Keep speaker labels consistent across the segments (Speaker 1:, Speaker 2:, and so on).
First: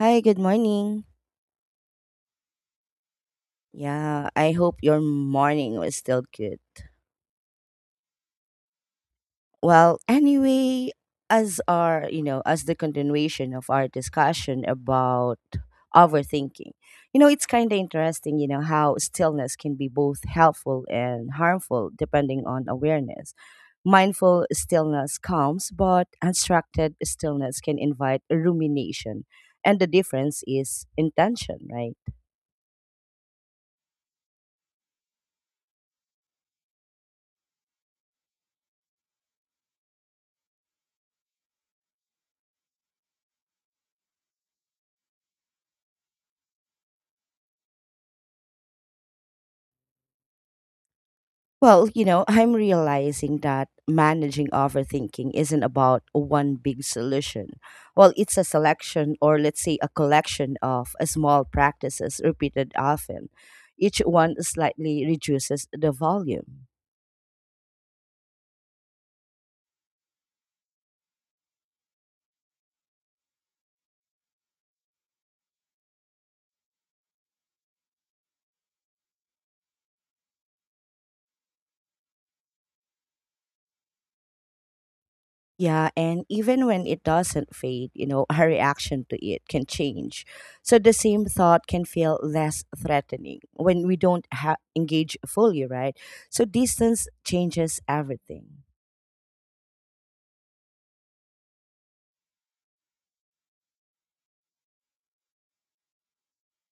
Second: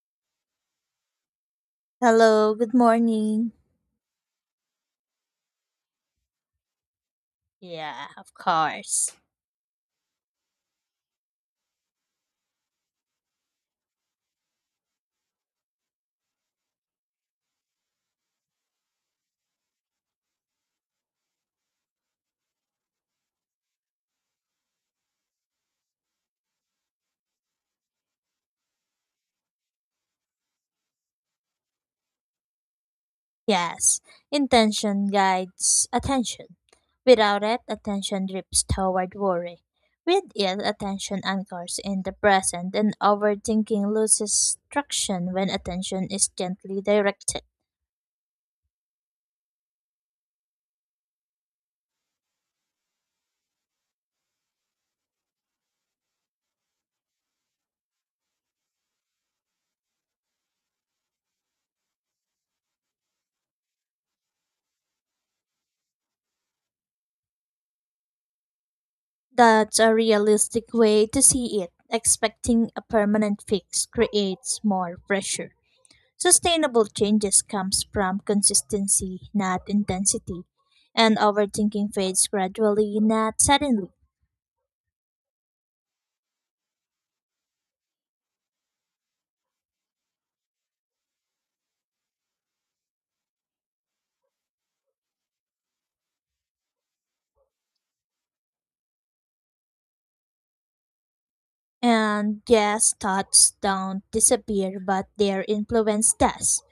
Speaker 1: Hi, good morning.
Speaker 2: Hello, good morning.
Speaker 1: Yeah, I hope your morning was still good.
Speaker 2: Yeah, of course.
Speaker 1: Well, anyway, as the continuation of our discussion about overthinking, it's kind of interesting, how stillness can be both helpful and harmful depending on awareness. Mindful stillness calms, but unstructured stillness can invite rumination. And the difference is intention, right?
Speaker 2: Yes, intention guides attention. Without it, attention drifts toward worry. With it, attention anchors in the present, and overthinking loses traction when attention is gently directed.
Speaker 1: Well, I'm realizing that managing overthinking isn't about one big solution. Well, it's a selection or let's say a collection of small practices repeated often. Each one slightly reduces the volume.
Speaker 2: That's a realistic way to see it. Expecting a permanent fix creates more pressure. Sustainable changes comes from consistency, not intensity, and overthinking fades gradually, not suddenly.
Speaker 1: Yeah, and even when it doesn't fade, her reaction to it can change. So the same thought can feel less threatening when we don't engage fully, right? So distance changes everything.
Speaker 2: And yes, thoughts don't disappear, but their influence does.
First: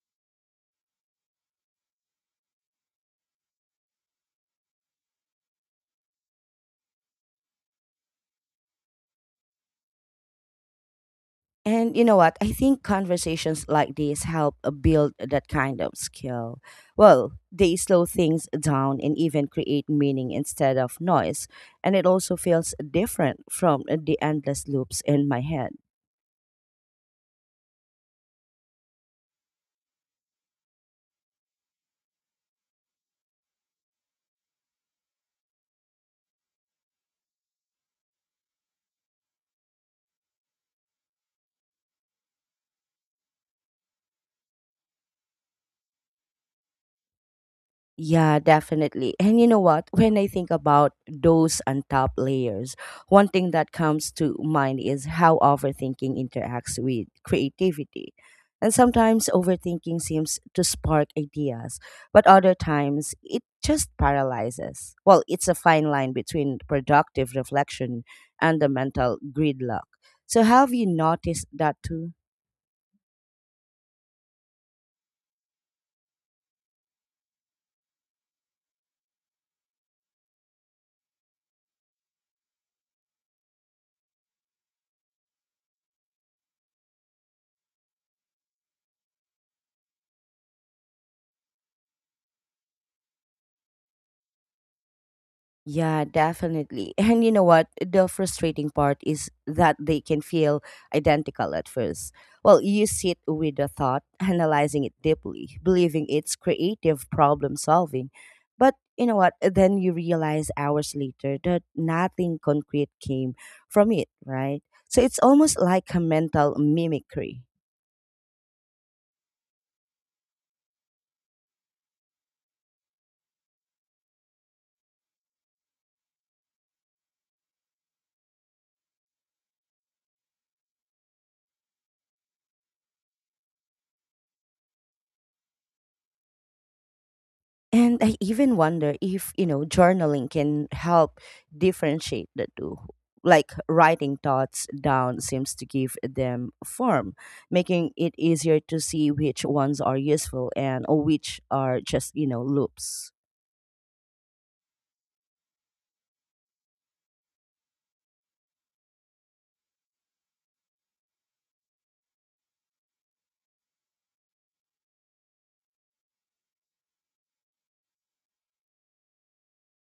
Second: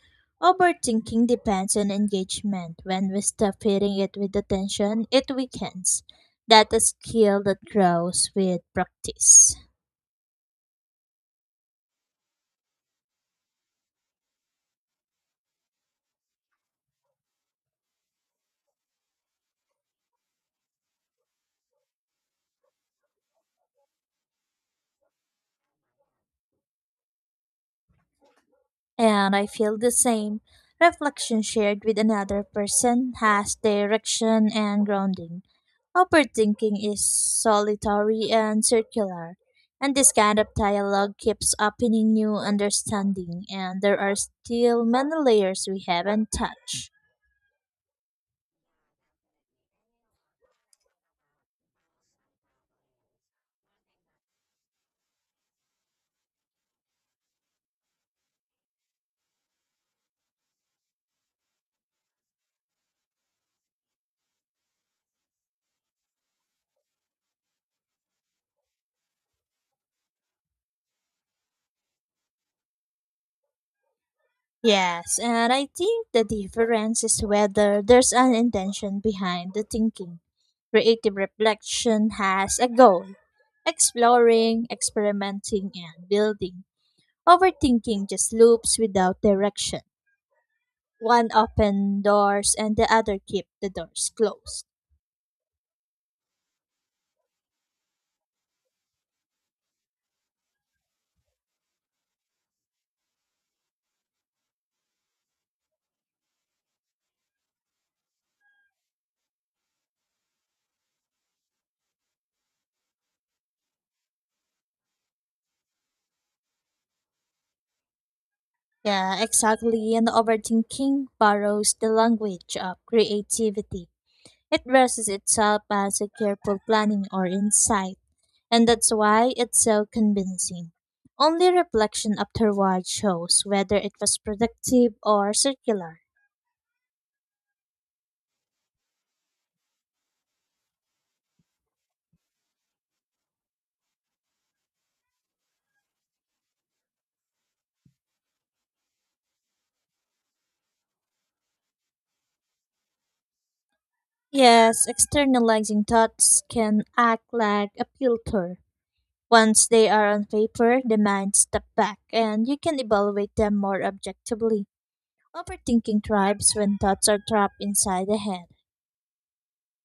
Speaker 2: Overthinking depends on engagement. When we stop hitting it with attention, it weakens. That is skill that grows with practice.
Speaker 1: And you know what? I think conversations like these help build that kind of skill. Well, they slow things down and even create meaning instead of noise. And it also feels different from the endless loops in my head.
Speaker 2: And I feel the same. Reflection shared with another person has direction and grounding. Overthinking is solitary and circular, and this kind of dialogue keeps opening new understanding, and there are still many layers we haven't touched.
Speaker 1: Yeah, definitely. And you know what? When I think about those untapped layers, one thing that comes to mind is how overthinking interacts with creativity. And sometimes overthinking seems to spark ideas, but other times it just paralyzes. Well, it's a fine line between productive reflection and the mental gridlock. So, have you noticed that too?
Speaker 2: Yes, and I think the difference is whether there's an intention behind the thinking. Creative reflection has a goal exploring, experimenting, and building. Overthinking just loops without direction. One open doors and the other keep the doors closed.
Speaker 1: Yeah, definitely. And you know what? The frustrating part is that they can feel identical at first. Well, you sit with the thought, analyzing it deeply, believing it's creative problem solving. But you know what? Then you realize hours later that nothing concrete came from it, right? So it's almost like a mental mimicry.
Speaker 2: Yeah, exactly. And overthinking borrows the language of creativity. It dresses itself as a careful planning or insight, and that's why it's so convincing. Only reflection afterward shows whether it was productive or circular.
Speaker 1: And I even wonder if, journaling can help differentiate the two. Like writing thoughts down seems to give them form, making it easier to see which ones are useful and which are just, loops.
Speaker 2: Yes, externalizing thoughts can act like a filter. Once they are on paper, the mind steps back and you can evaluate them more objectively. Overthinking thrives when thoughts are trapped inside the head.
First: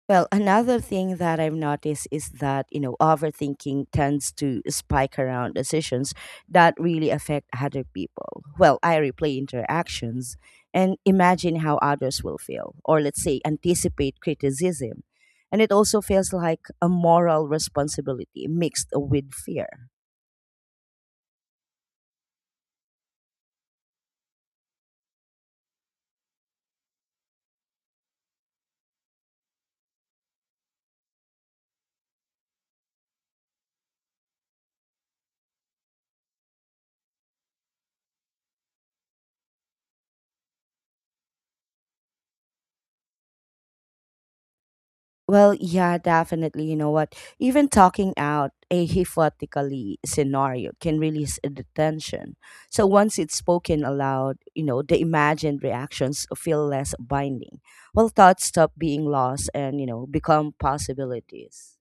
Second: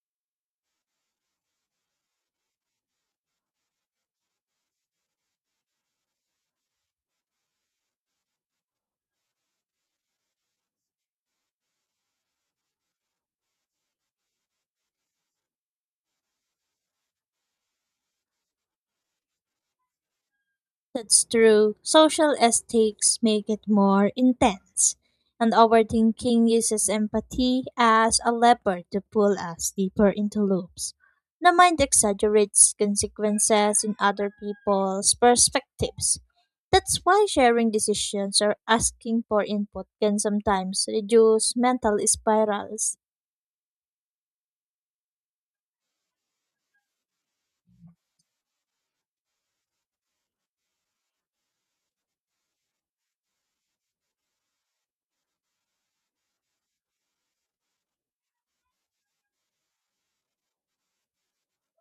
Speaker 1: Well, another thing that I've noticed is that, overthinking tends to spike around decisions that really affect other people. Well, I replay interactions and imagine how others will feel, or let's say anticipate criticism. And it also feels like a moral responsibility mixed with fear.
Speaker 2: That's true. Social aesthetics make it more intense, and overthinking uses empathy as a lever to pull us deeper into loops. The mind exaggerates consequences in other people's perspectives. That's why sharing decisions or asking for input can sometimes reduce mental spirals.
Speaker 1: Well, yeah, definitely. You know what? Even talking out a hypothetically scenario can release the tension. So once it's spoken aloud, the imagined reactions feel less binding. Well, thoughts stop being lost and, become possibilities.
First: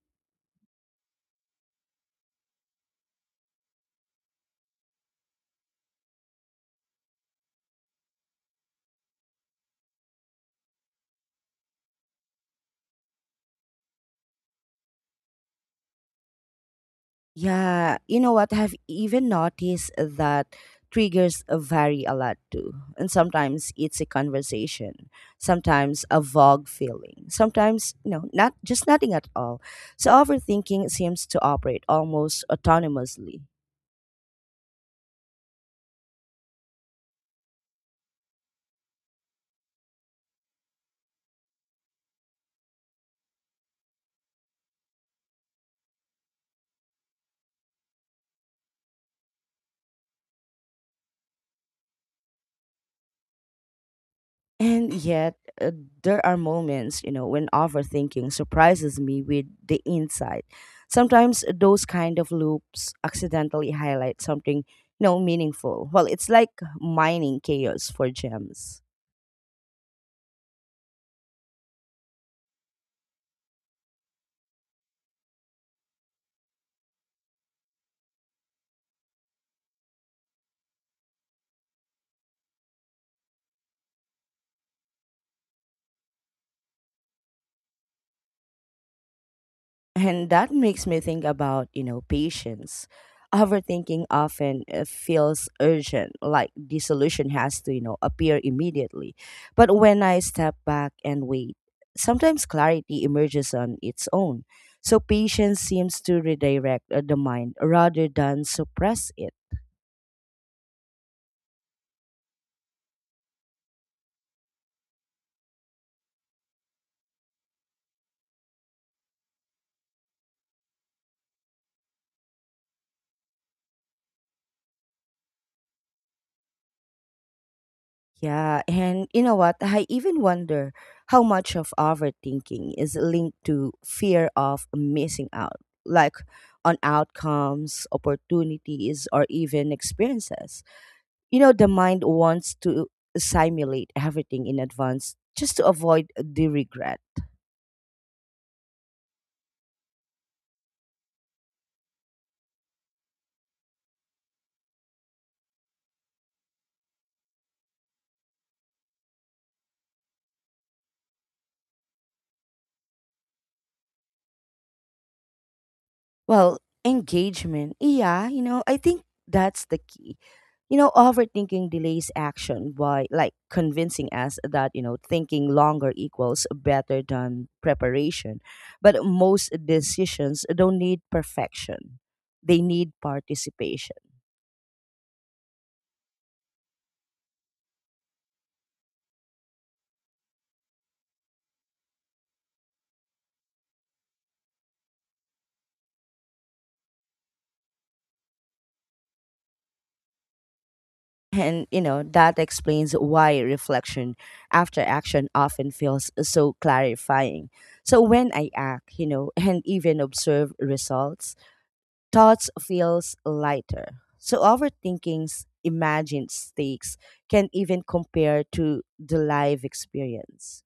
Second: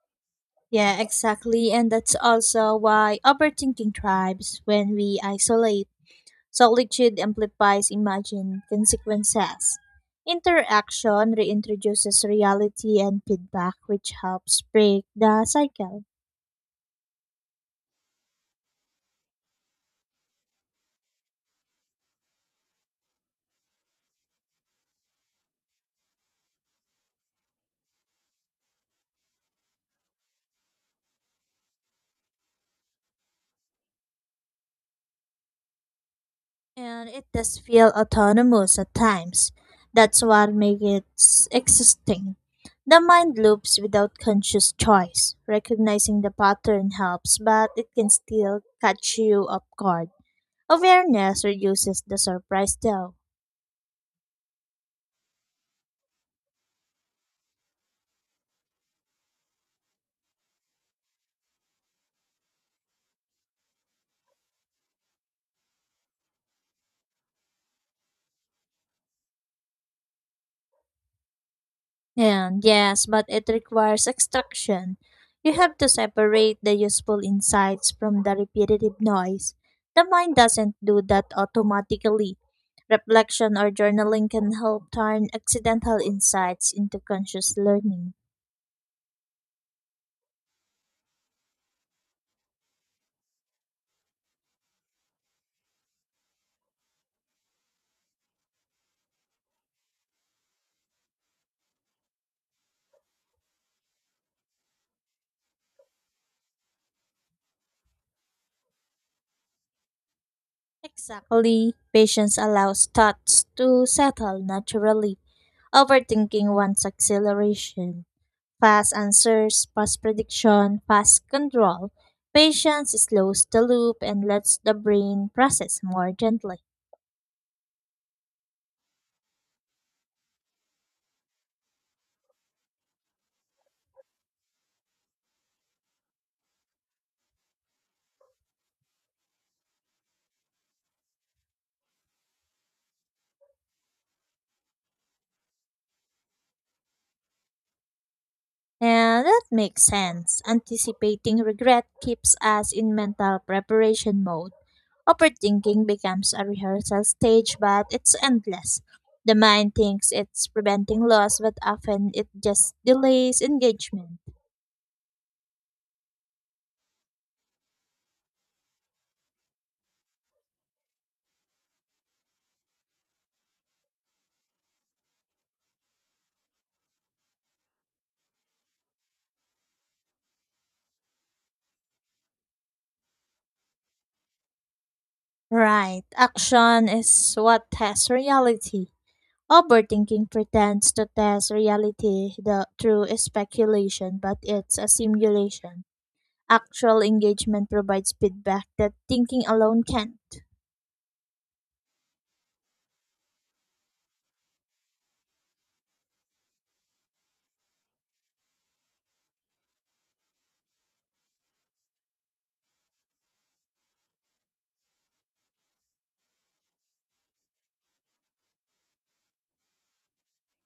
Speaker 2: Yeah, exactly. And that's also why overthinking thrives when we isolate. Solitude amplifies imagined consequences. Interaction reintroduces reality and feedback, which helps break the cycle.
Speaker 1: Yeah, you know what? I've even noticed that triggers vary a lot too. And sometimes it's a conversation, sometimes a vague feeling, sometimes, not just nothing at all. So overthinking seems to operate almost autonomously.
Speaker 2: And it does feel autonomous at times. That's what makes it existing. The mind loops without conscious choice. Recognizing the pattern helps, but it can still catch you off guard. Awareness reduces the surprise, though.
Speaker 1: And yet, uh, there are moments, when overthinking surprises me with the insight. Sometimes those kind of loops accidentally highlight something, meaningful. Well, it's like mining chaos for gems.
Speaker 2: And yes, but it requires extraction. You have to separate the useful insights from the repetitive noise. The mind doesn't do that automatically. Reflection or journaling can help turn accidental insights into conscious learning.
Speaker 1: And that makes me think about, patience. Overthinking often feels urgent, like the solution has to, appear immediately. But when I step back and wait, sometimes clarity emerges on its own. So patience seems to redirect the mind rather than suppress it.
Speaker 2: Exactly. Patience allows thoughts to settle naturally. Overthinking wants acceleration. Fast answers, fast prediction, fast control. Patience slows the loop and lets the brain process more gently.
Speaker 1: Yeah, and you know what? I even wonder how much of overthinking is linked to fear of missing out, like on outcomes, opportunities, or even experiences. You know, the mind wants to simulate everything in advance just to avoid the regret.
Speaker 2: And that makes sense. Anticipating regret keeps us in mental preparation mode. Overthinking becomes a rehearsal stage, but it's endless. The mind thinks it's preventing loss, but often it just delays engagement.
Speaker 1: Well, engagement. Yeah, I think that's the key. Overthinking delays action by like convincing us that thinking longer equals better than preparation. But most decisions don't need perfection. They need participation.
Speaker 2: Right. Action is what tests reality. Overthinking pretends to test reality through speculation, but it's a simulation. Actual engagement provides feedback that thinking alone can't.
Speaker 1: And that explains why reflection after action often feels so clarifying. So when I act, and even observe results, thoughts feels lighter. So overthinking's imagined stakes can even compare to the live experience.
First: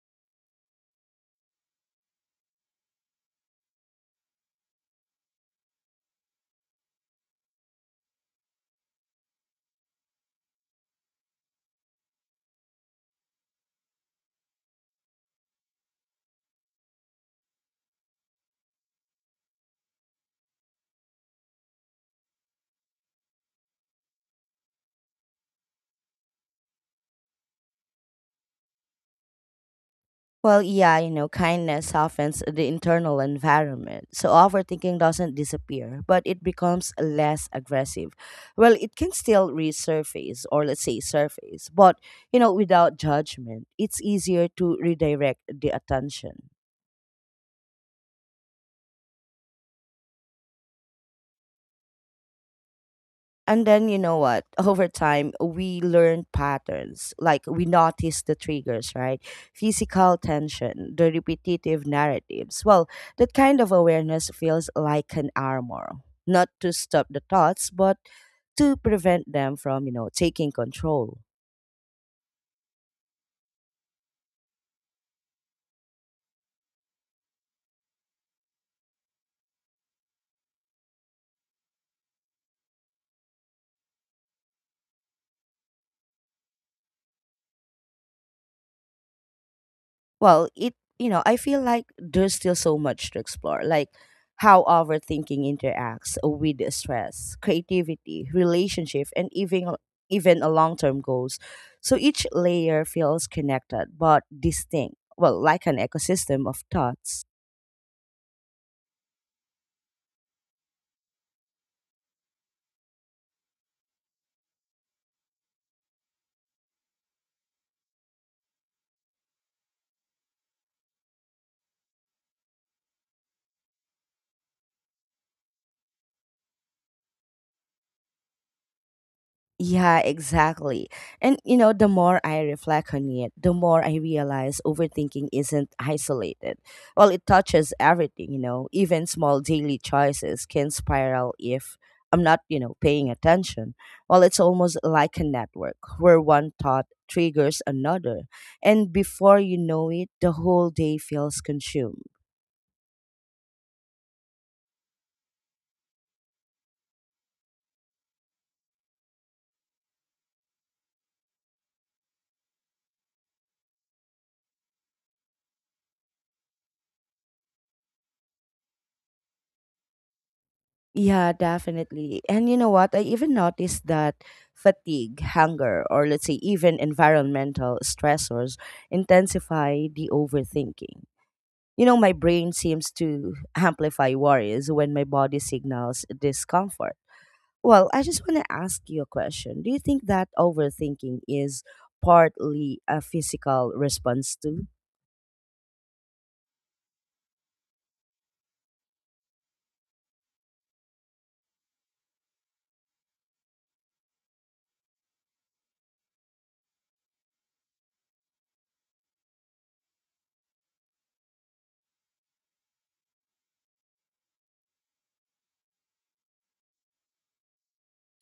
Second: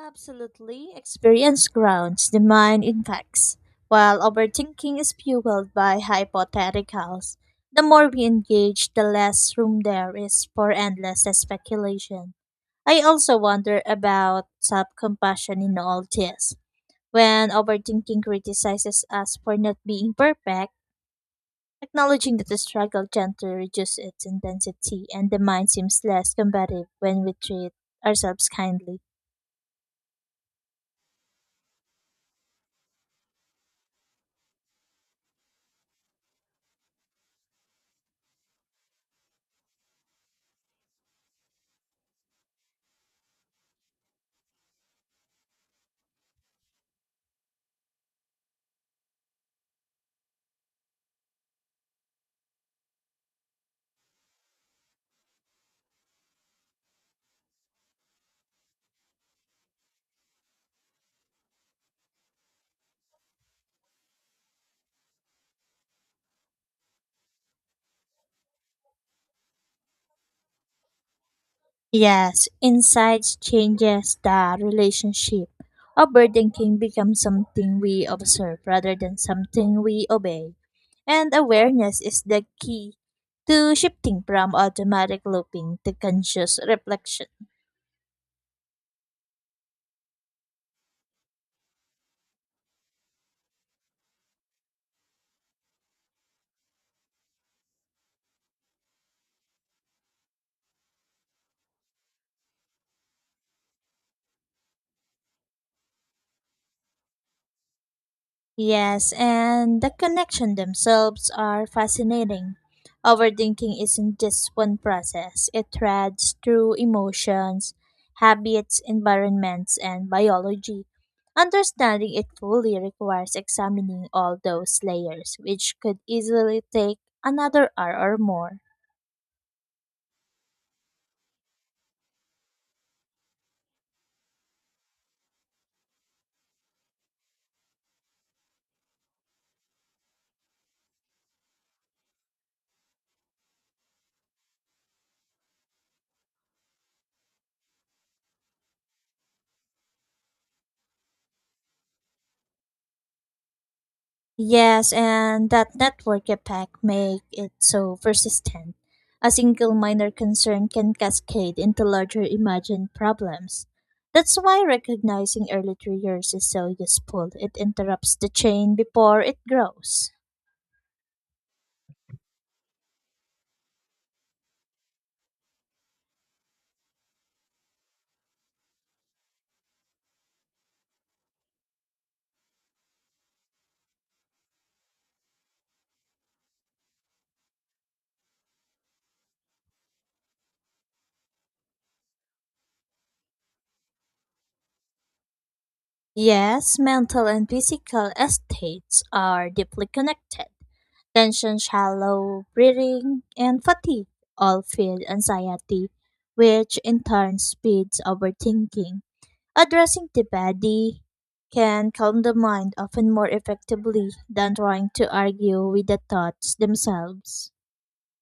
Speaker 2: Absolutely, experience grounds the mind in facts, while overthinking is fueled by hypotheticals. The more we engage, the less room there is for endless speculation. I also wonder about self compassion in all this. When overthinking criticizes us for not being perfect, acknowledging that the struggle gently reduces its intensity and the mind seems less combative when we treat ourselves kindly.
Speaker 1: Well, yeah, kindness softens the internal environment. So overthinking doesn't disappear, but it becomes less aggressive. Well, it can still resurface, or let's say surface, but, without judgment, it's easier to redirect the attention. And then you know what? Over time, we learn patterns. Like we notice the triggers, right? Physical tension, the repetitive narratives. Well, that kind of awareness feels like an armor, not to stop the thoughts, but to prevent them from, taking control.
Speaker 2: Yes, insights changes the relationship. Overthinking becomes something we observe rather than something we obey. And awareness is the key to shifting from automatic looping to conscious reflection.
Speaker 1: Well, it, I feel like there's still so much to explore, like how overthinking interacts with stress, creativity, relationship, and even a long-term goals. So each layer feels connected but distinct, well, like an ecosystem of thoughts.
Speaker 2: Yes, and the connection themselves are fascinating. Overthinking isn't just one process, it threads through emotions, habits, environments, and biology. Understanding it fully requires examining all those layers, which could easily take another hour or more.
Speaker 1: Yeah, exactly. And the more I reflect on it, the more I realize overthinking isn't isolated. Well, it touches everything, even small daily choices can spiral if I'm not, paying attention. Well, it's almost like a network where one thought triggers another. And before you know it, the whole day feels consumed.
Speaker 2: Yes, and that network effect make it so persistent. A single minor concern can cascade into larger imagined problems. That's why recognizing early triggers is so useful. It interrupts the chain before it grows.
Speaker 1: Yeah, definitely. And you know what? I even noticed that fatigue, hunger, or let's say even environmental stressors intensify the overthinking. My brain seems to amplify worries when my body signals discomfort. Well, I just want to ask you a question. Do you think that overthinking is partly a physical response too?
Speaker 2: Yes, mental and physical estates are deeply connected. Tension, shallow breathing, and fatigue all feed anxiety, which in turn speeds overthinking. Addressing the body can calm the mind often more effectively than trying to argue with the thoughts themselves.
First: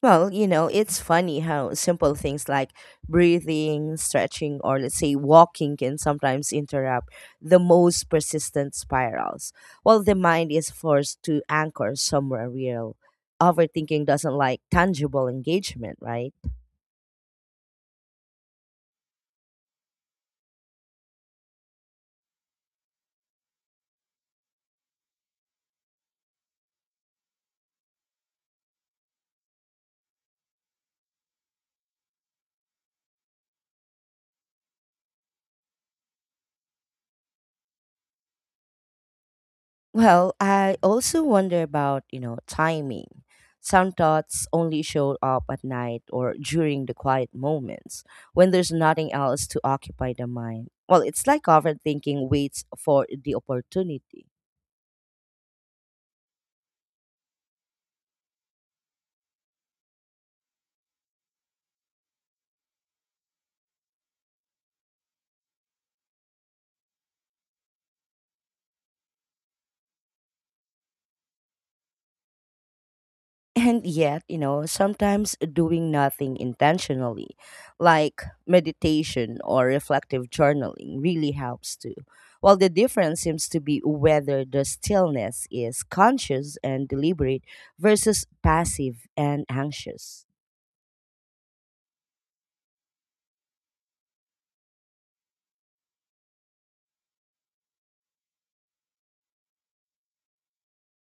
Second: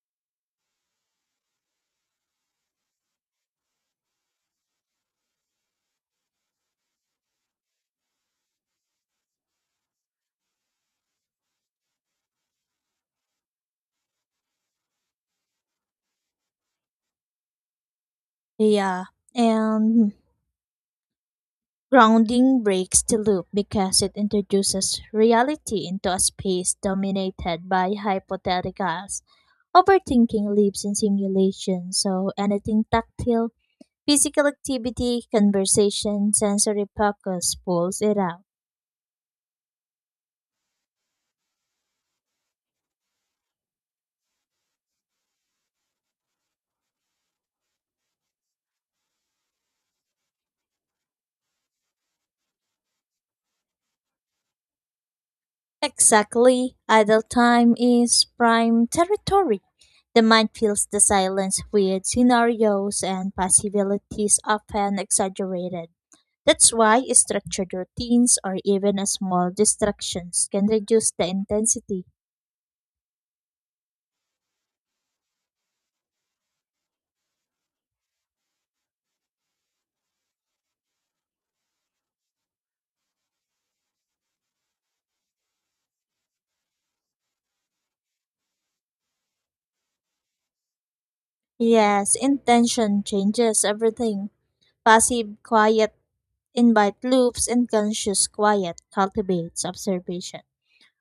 Speaker 1: Well, it's funny how simple things like breathing, stretching, or let's say walking can sometimes interrupt the most persistent spirals. While the mind is forced to anchor somewhere real, overthinking doesn't like tangible engagement, right?
Speaker 2: Yeah, and grounding breaks the loop because it introduces reality into a space dominated by hypotheticals. Overthinking lives in simulation, so anything tactile, physical activity, conversation, sensory focus pulls it out.
Speaker 1: Well, I also wonder about, timing. Some thoughts only show up at night or during the quiet moments when there's nothing else to occupy the mind. Well, it's like overthinking waits for the opportunity.
Speaker 2: Exactly. Idle time is prime territory. The mind fills the silence with scenarios and possibilities often exaggerated. That's why structured routines or even a small distractions can reduce the intensity.
Speaker 1: And yet, sometimes doing nothing intentionally, like meditation or reflective journaling, really helps too. Well, the difference seems to be whether the stillness is conscious and deliberate versus passive and anxious.
Speaker 2: Yes, intention changes everything. Passive quiet invite loops and conscious quiet cultivates observation.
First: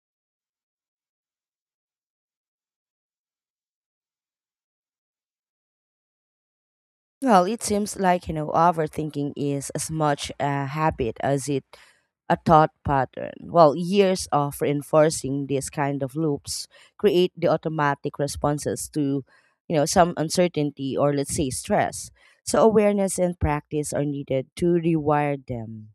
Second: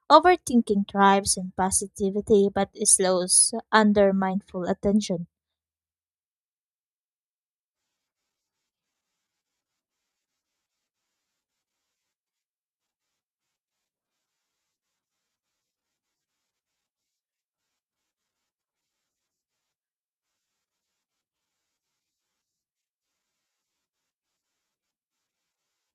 Speaker 2: Overthinking thrives in positivity but slows under mindful attention.
Speaker 1: Well, it seems like, overthinking is as much a habit as it a thought pattern. Well, years of reinforcing these kind of loops create the automatic responses to, some uncertainty or let's say stress. So awareness and practice are needed to rewire them.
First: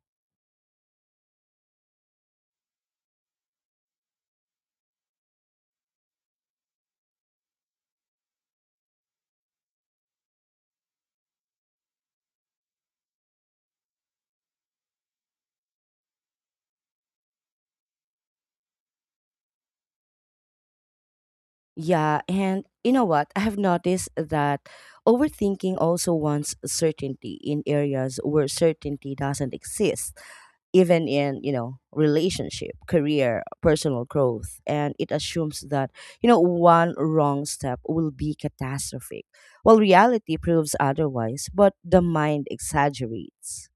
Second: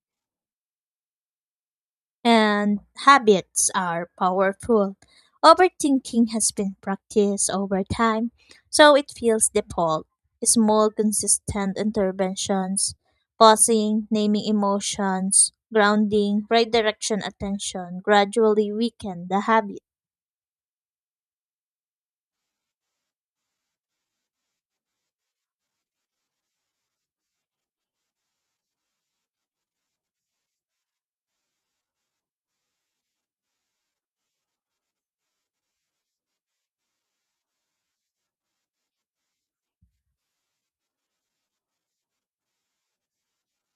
Speaker 2: And habits are powerful. Overthinking has been practiced over time, so it feels default. Small, consistent interventions, pausing, naming emotions, grounding, redirection attention gradually weaken the habit.
Speaker 1: Yeah, and you know what? I have noticed that overthinking also wants certainty in areas where certainty doesn't exist, even in relationship, career, personal growth. And it assumes that one wrong step will be catastrophic, while reality proves otherwise. But the mind exaggerates.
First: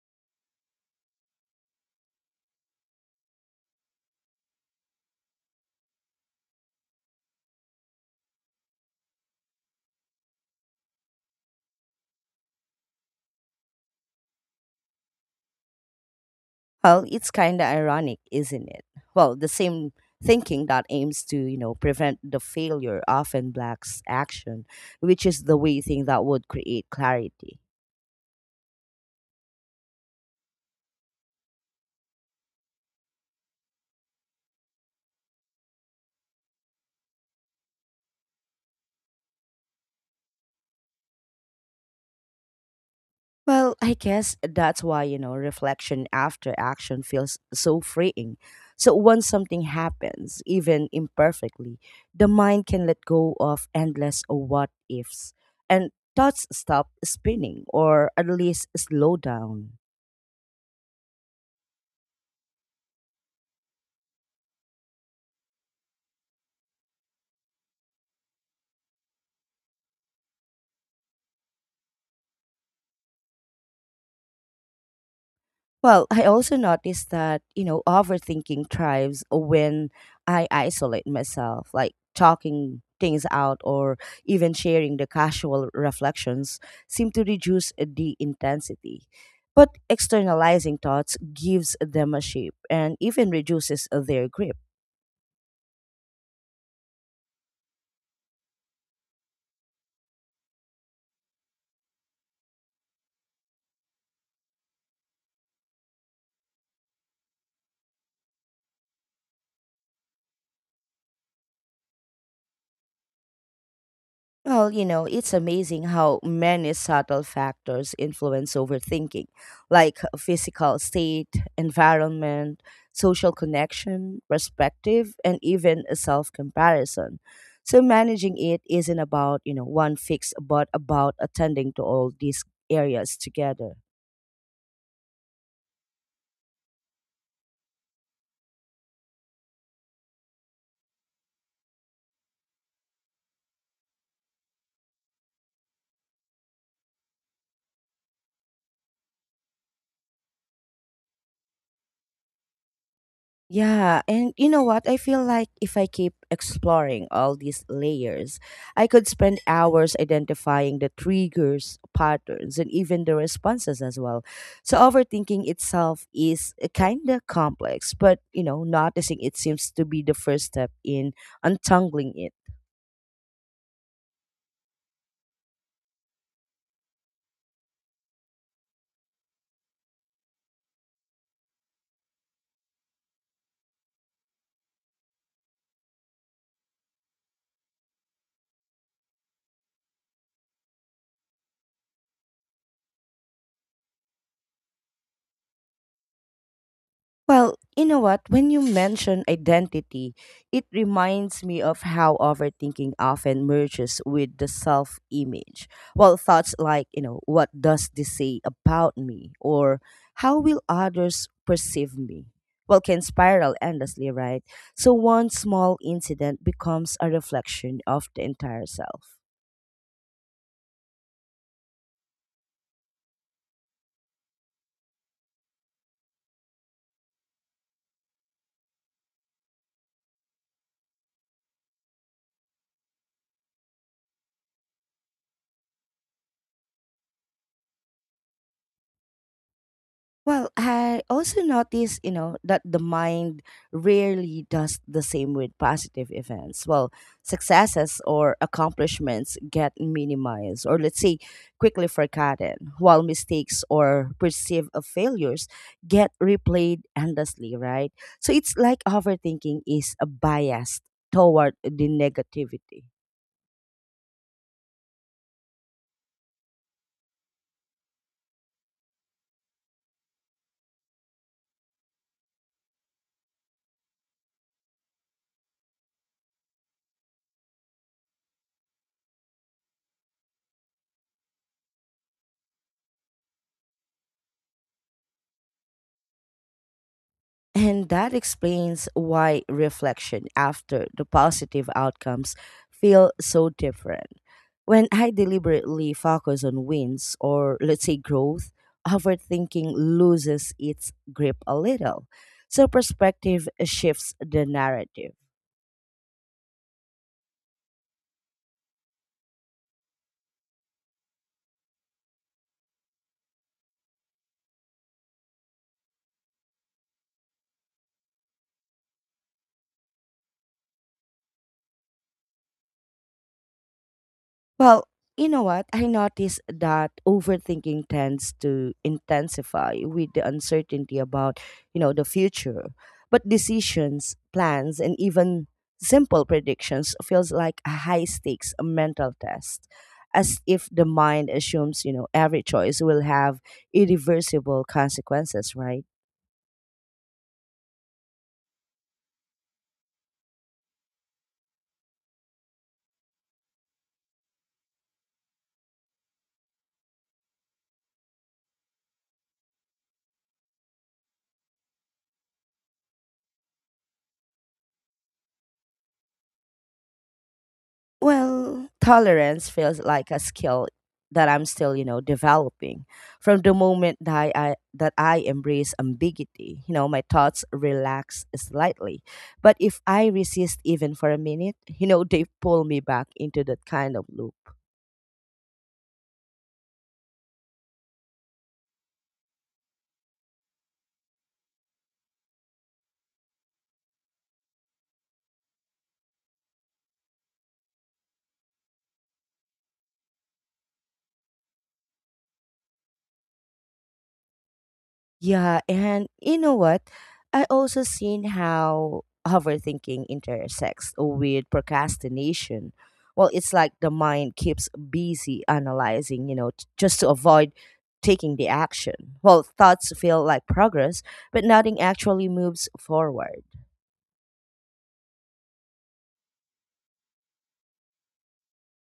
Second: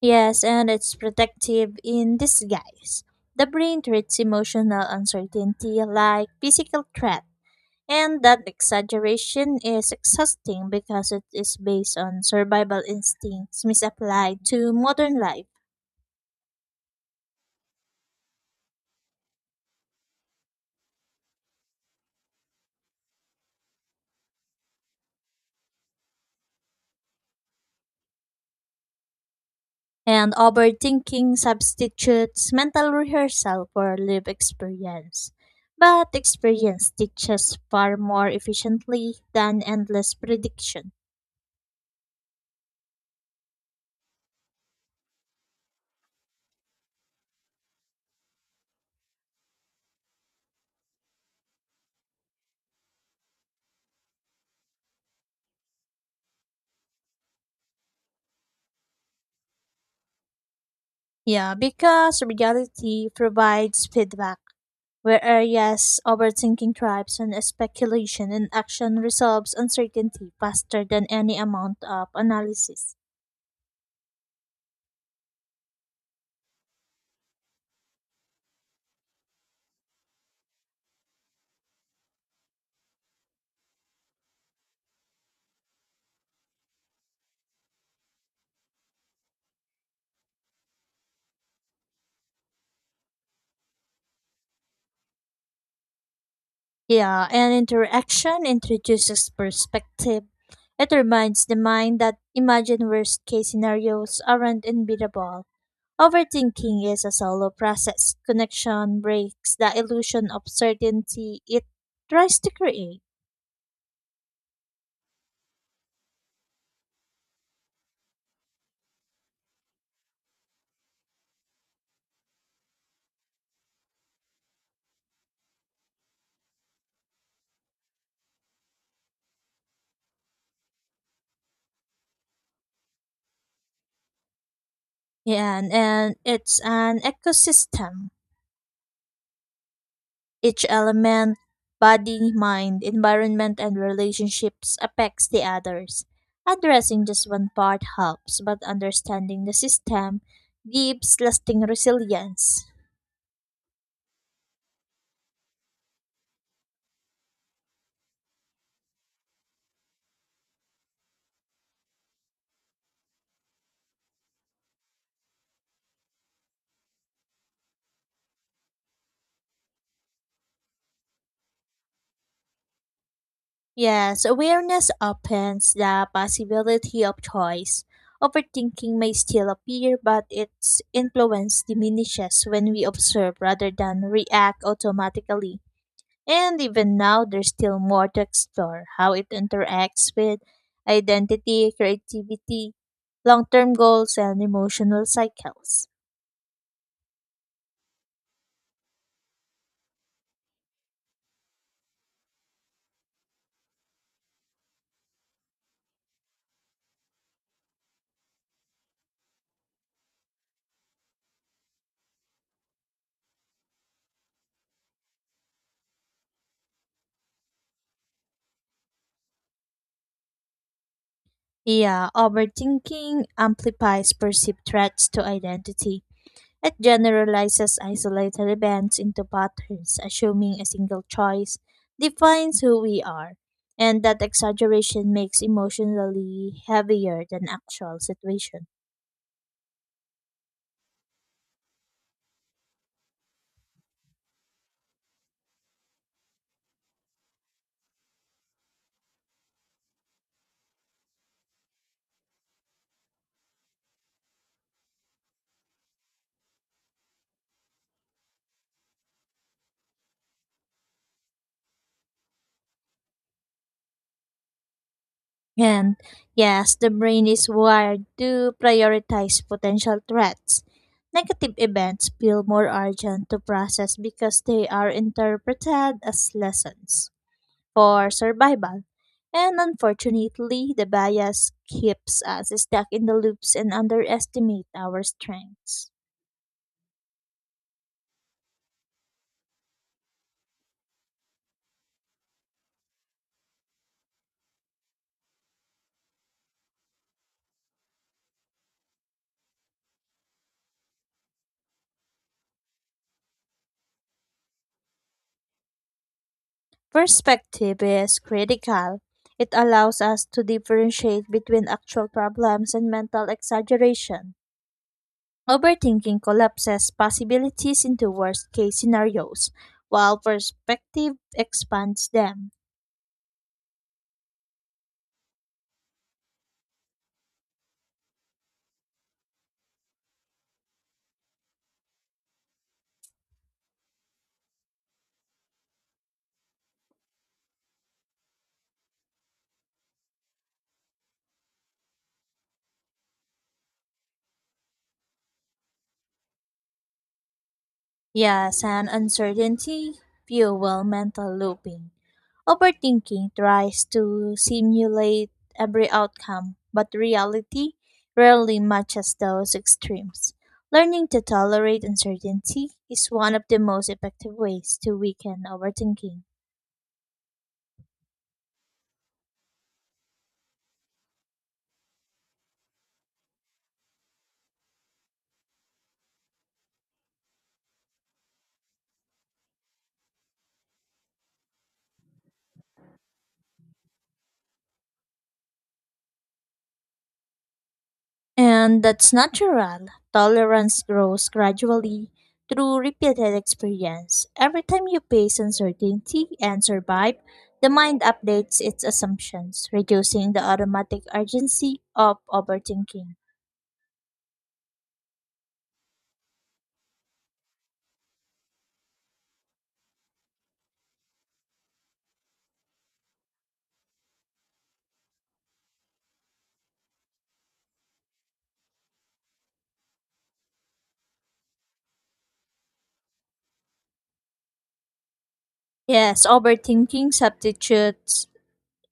Speaker 2: Yes, and it's protective in disguise. The brain treats emotional uncertainty like physical threat, and that exaggeration is exhausting because it is based on survival instincts misapplied to modern life.
Speaker 1: Well, it's kind of ironic, isn't it? Well, the same thinking that aims to prevent the failure often blacks action, which is the way thing that would create clarity.
Speaker 2: And overthinking substitutes mental rehearsal for lived experience. But experience teaches far more efficiently than endless prediction.
Speaker 1: Well, I guess that's why, reflection after action feels so freeing. So once something happens, even imperfectly, the mind can let go of endless what ifs, and thoughts stop spinning, or at least slow down.
Speaker 2: Yeah, because reality provides feedback. Where areas overthinking thrives on speculation and action resolves uncertainty faster than any amount of analysis.
Speaker 1: Well, I also noticed that, overthinking thrives when I isolate myself, like talking things out or even sharing the casual reflections seem to reduce the intensity. But externalizing thoughts gives them a shape and even reduces their grip.
Speaker 2: Yeah, and interaction introduces perspective. It reminds the mind that imagine worst case scenarios aren't unbeatable. Overthinking is a solo process. Connection breaks the illusion of certainty it tries to create.
Speaker 1: Well, it's amazing how many subtle factors influence overthinking, like physical state, environment, social connection, perspective, and even self comparison. So, managing it isn't about, one fix, but about attending to all these areas together.
Speaker 2: Yeah, and it's an ecosystem. Each element, body, mind, environment, and relationships affects the others. Addressing just one part helps, but understanding the system gives lasting resilience.
Speaker 1: Yeah, and you know what? I feel like if I keep exploring all these layers, I could spend hours identifying the triggers, patterns, and even the responses as well. So overthinking itself is kind of complex, but noticing it seems to be the first step in untangling it.
Speaker 2: Yes, awareness opens the possibility of choice. Overthinking may still appear, but its influence diminishes when we observe rather than react automatically. And even now, there's still more to explore how it interacts with identity, creativity, long term goals, and emotional cycles.
Speaker 1: Well, you know what? When you mention identity, it reminds me of how overthinking often merges with the self image. Well, thoughts like, what does this say about me? Or how will others perceive me? Well, can spiral endlessly, right? So one small incident becomes a reflection of the entire self.
Speaker 2: Yeah, overthinking amplifies perceived threats to identity. It generalizes isolated events into patterns, assuming a single choice defines who we are. And that exaggeration makes emotionally heavier than actual situation.
Speaker 1: Well, I also noticed, that the mind rarely does the same with positive events. Well, successes or accomplishments get minimized or let's say quickly forgotten, while mistakes or perceived of failures get replayed endlessly, right? So it's like overthinking is a bias toward the negativity.
Speaker 2: And yes, the brain is wired to prioritize potential threats. Negative events feel more urgent to process because they are interpreted as lessons for survival. And unfortunately, the bias keeps us stuck in the loops and underestimate our strengths.
Speaker 1: And that explains why reflection after the positive outcomes feel so different. When I deliberately focus on wins or let's say growth, overthinking loses its grip a little. So perspective shifts the narrative.
Speaker 2: Perspective is critical. It allows us to differentiate between actual problems and mental exaggeration. Overthinking collapses possibilities into worst case scenarios, while perspective expands them.
Speaker 1: Well, you know what? I noticed that overthinking tends to intensify with the uncertainty about, the future. But decisions, plans, and even simple predictions feels like a high stakes a mental test, as if the mind assumes, every choice will have irreversible consequences, right?
Speaker 2: Yes, and uncertainty fuel mental looping. Overthinking tries to simulate every outcome, but reality rarely matches those extremes. Learning to tolerate uncertainty is one of the most effective ways to weaken overthinking.
Speaker 1: Well, tolerance feels like a skill that I'm still, developing. From the moment that I embrace ambiguity, my thoughts relax slightly. But if I resist even for a minute, they pull me back into that kind of loop.
Speaker 2: And that's natural. Tolerance grows gradually through repeated experience. Every time you face uncertainty and survive, the mind updates its assumptions, reducing the automatic urgency of overthinking.
Speaker 1: Yeah, and you know what? I also seen how overthinking intersects with procrastination. Well, it's like the mind keeps busy analyzing, just to avoid taking the action. Well, thoughts feel like progress, but nothing actually moves forward.
Speaker 2: Yes, overthinking substitutes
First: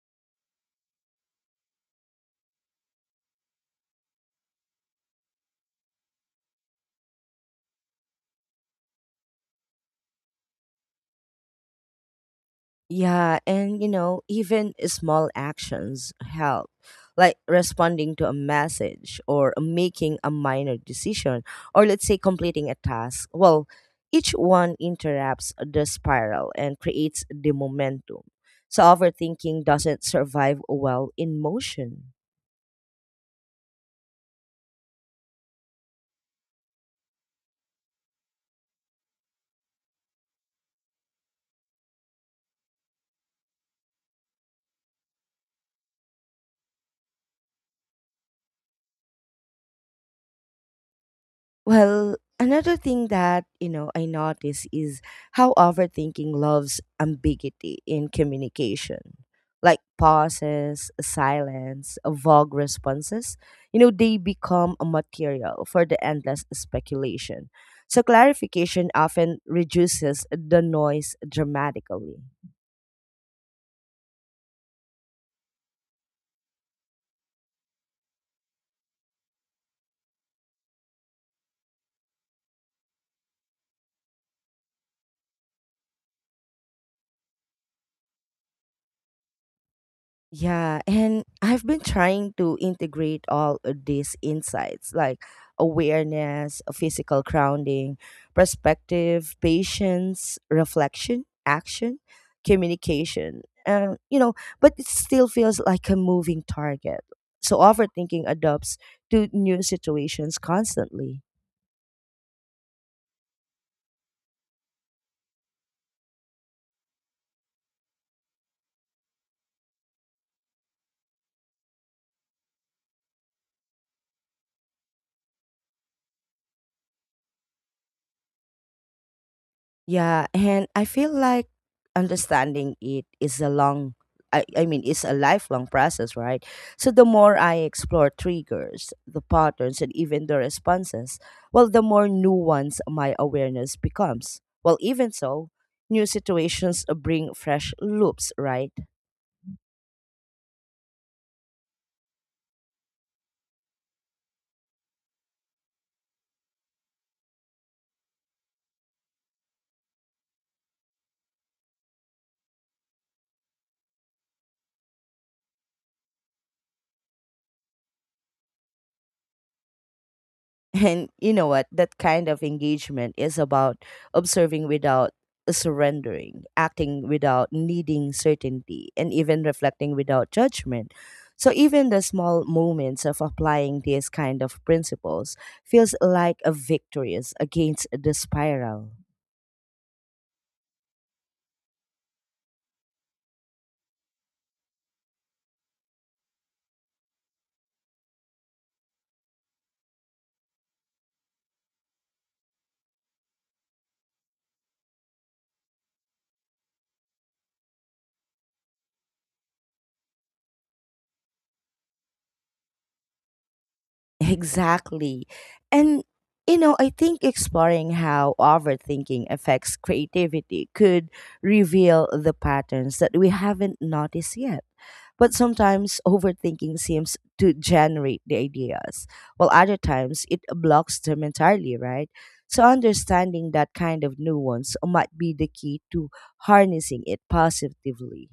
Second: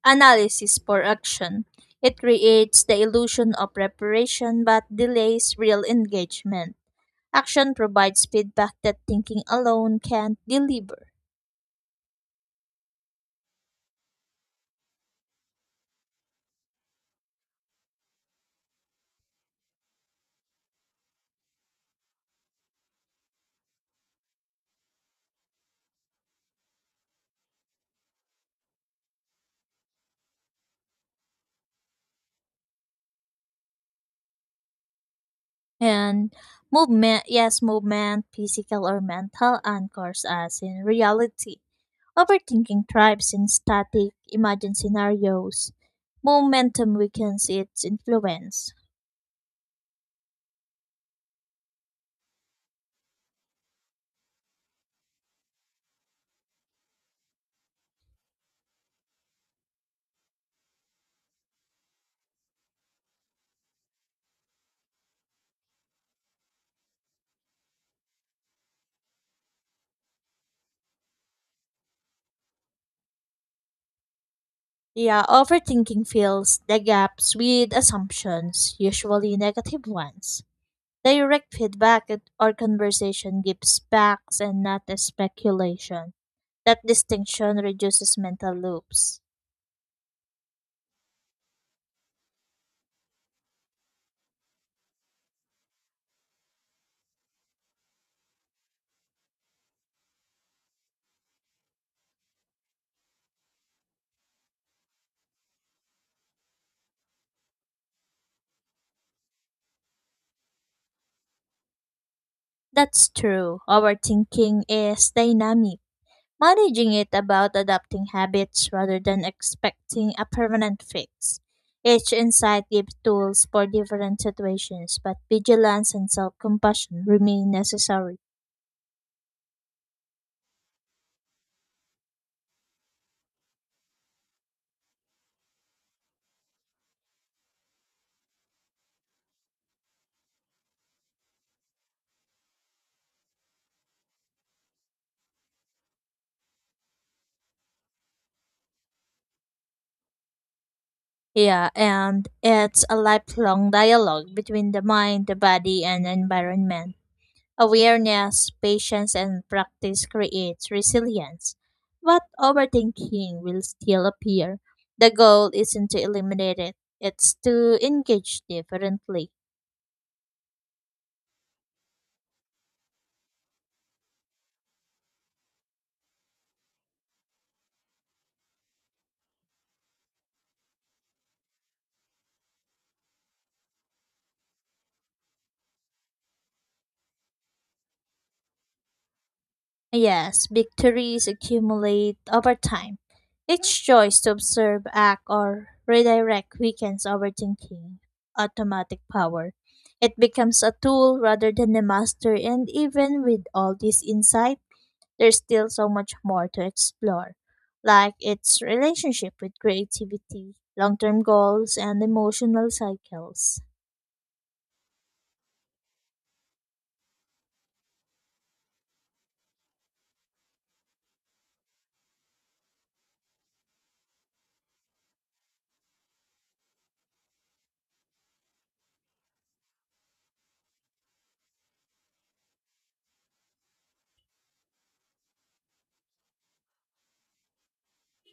Speaker 2: analysis for action. It creates the illusion of preparation but delays real engagement. Action provides feedback that thinking alone can't deliver.
Speaker 1: Yeah, and even small actions help, like responding to a message or making a minor decision, or let's say completing a task. Well, each one interrupts the spiral and creates the momentum. So, overthinking doesn't survive well in motion.
Speaker 2: And movement, yes, movement, physical or mental anchors us in reality. Overthinking thrives in static, imagined scenarios. Momentum weakens its influence.
Speaker 1: Well, another thing that, I notice is how overthinking loves ambiguity in communication. Like pauses, silence, vague responses, they become a material for the endless speculation. So clarification often reduces the noise dramatically.
Speaker 2: Yeah, overthinking fills the gaps with assumptions, usually negative ones. Direct feedback at- or conversation gives facts and not a speculation. That distinction reduces mental loops.
Speaker 1: Yeah, and I've been trying to integrate all of these insights, like awareness, physical grounding, perspective, patience, reflection, action, communication. But it still feels like a moving target. So overthinking adapts to new situations constantly.
Speaker 2: That's true. Our thinking is dynamic, managing it about adapting habits rather than expecting a permanent fix. Each insight gives tools for different situations, but vigilance and self compassion remain necessary.
Speaker 1: Yeah, and I feel like understanding it is I mean it's a lifelong process, right? So the more I explore triggers, the patterns and even the responses, well, the more nuanced my awareness becomes. Well, even so, new situations bring fresh loops, right?
Speaker 2: Yeah, and it's a lifelong dialogue between the mind, the body, and environment. Awareness, patience, and practice creates resilience. But overthinking will still appear. The goal isn't to eliminate it, it's to engage differently.
Speaker 1: And you know what? That kind of engagement is about observing without surrendering, acting without needing certainty, and even reflecting without judgment. So even the small moments of applying these kind of principles feels like a victorious against the spiral.
Speaker 2: Yes, victories accumulate over time. Each choice to observe, act, or redirect weakens overthinking automatic power. It becomes a tool rather than a master, and even with all this insight, there's still so much more to explore, like its relationship with creativity, long term goals, and emotional cycles.
Speaker 1: Exactly. And I think exploring how overthinking affects creativity could reveal the patterns that we haven't noticed yet. But sometimes overthinking seems to generate the ideas, while other times it blocks them entirely, right? So understanding that kind of nuance might be the key to harnessing it positively.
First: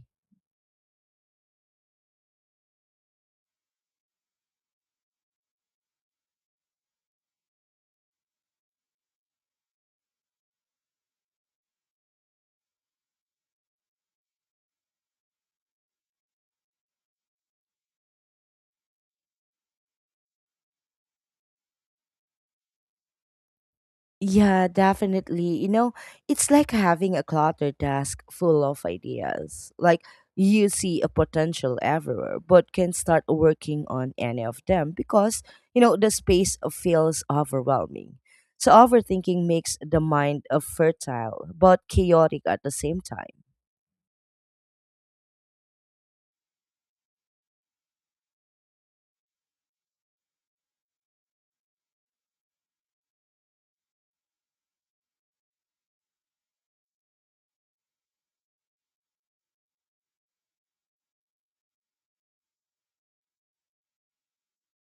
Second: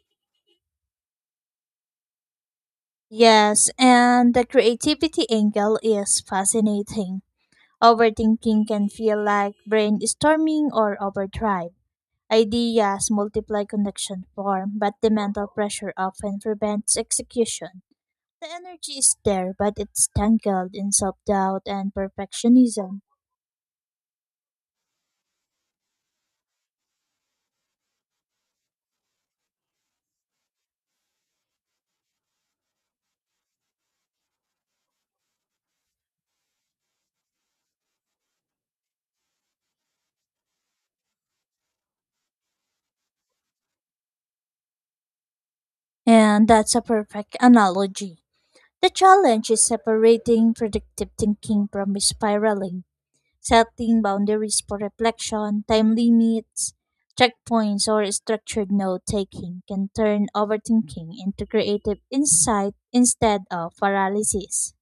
Speaker 2: Yes, and the creativity angle is fascinating. Overthinking can feel like brainstorming or overdrive. Ideas multiply connection form, but the mental pressure often prevents execution. The energy is there, but it's tangled in self doubt and perfectionism.
Speaker 1: Yeah, definitely. It's like having a cluttered desk full of ideas. Like you see a potential everywhere, but can start working on any of them because, the space feels overwhelming. So overthinking makes the mind fertile but chaotic at the same time.
Speaker 2: And that's a perfect analogy. The challenge is separating predictive thinking from spiraling, setting boundaries for reflection, time limits, checkpoints, or structured note taking can turn overthinking into creative insight instead of paralysis.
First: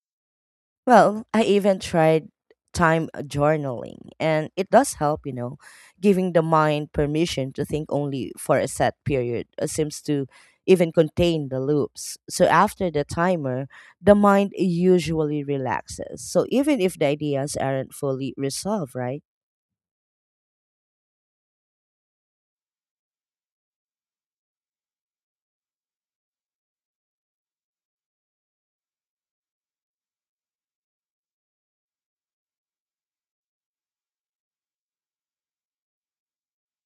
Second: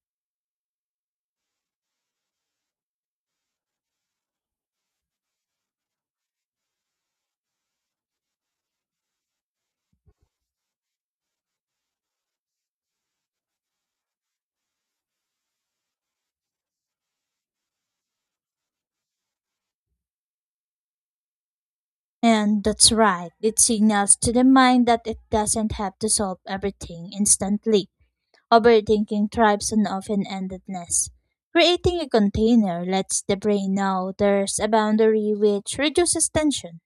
Speaker 1: Well, I even tried time journaling, and it does help. Giving the mind permission to think only for a set period seems to even contain the loops. So after the timer, the mind usually relaxes. So even if the ideas aren't fully resolved, right?
Speaker 2: And that's right, it signals to the mind that it doesn't have to solve everything instantly. Overthinking thrives on often endedness. Creating a container lets the brain know there's a boundary which reduces tension.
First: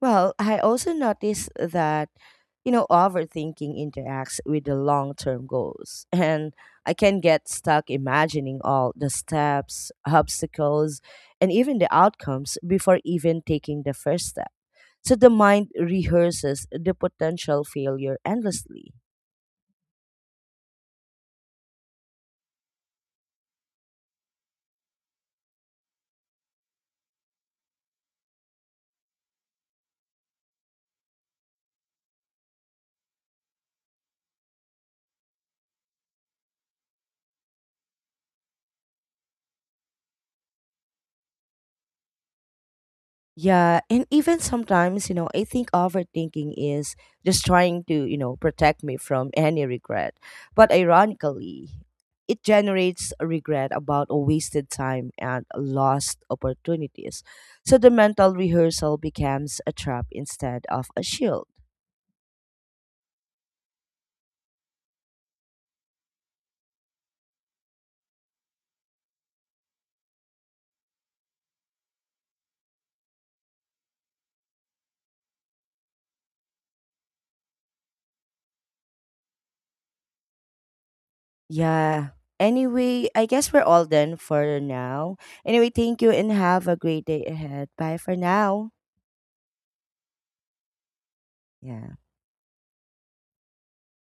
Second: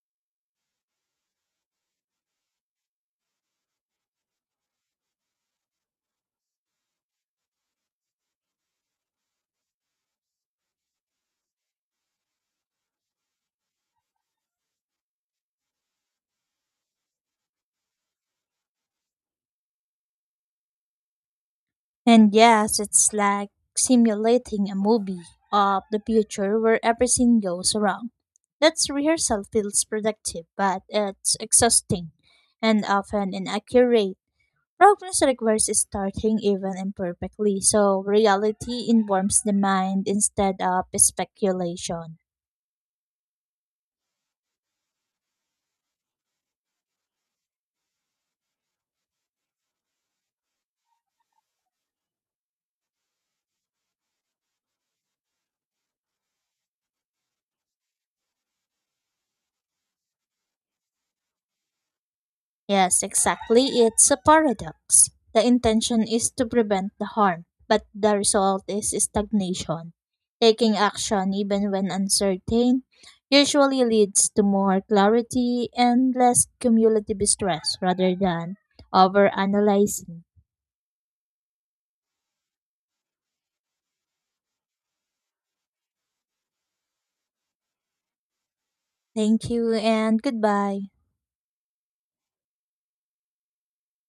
Speaker 1: Well, I also noticed that, overthinking interacts with the long term goals. And I can get stuck imagining all the steps, obstacles, and even the outcomes before even taking the first step. So the mind rehearses the potential failure endlessly.
Speaker 2: And yes, it's like simulating a movie of the future where everything goes wrong. That's rehearsal feels productive, but it's exhausting and often inaccurate. Progress requires starting even imperfectly, so reality informs the mind instead of speculation.
Speaker 1: Yeah, and even sometimes, I think overthinking is just trying to, protect me from any regret. But ironically, it generates a regret about a wasted time and lost opportunities. So the mental rehearsal becomes a trap instead of a shield.
Speaker 2: Yes, exactly. It's a paradox. The intention is to prevent the harm, but the result is stagnation. Taking action, even when uncertain, usually leads to more clarity and less cumulative stress rather than overanalyzing.
Speaker 1: Yeah. Anyway, I guess we're all done for now. Anyway, thank you and have a great day ahead. Bye for now.
Speaker 2: Thank you and goodbye.
Speaker 1: Yeah.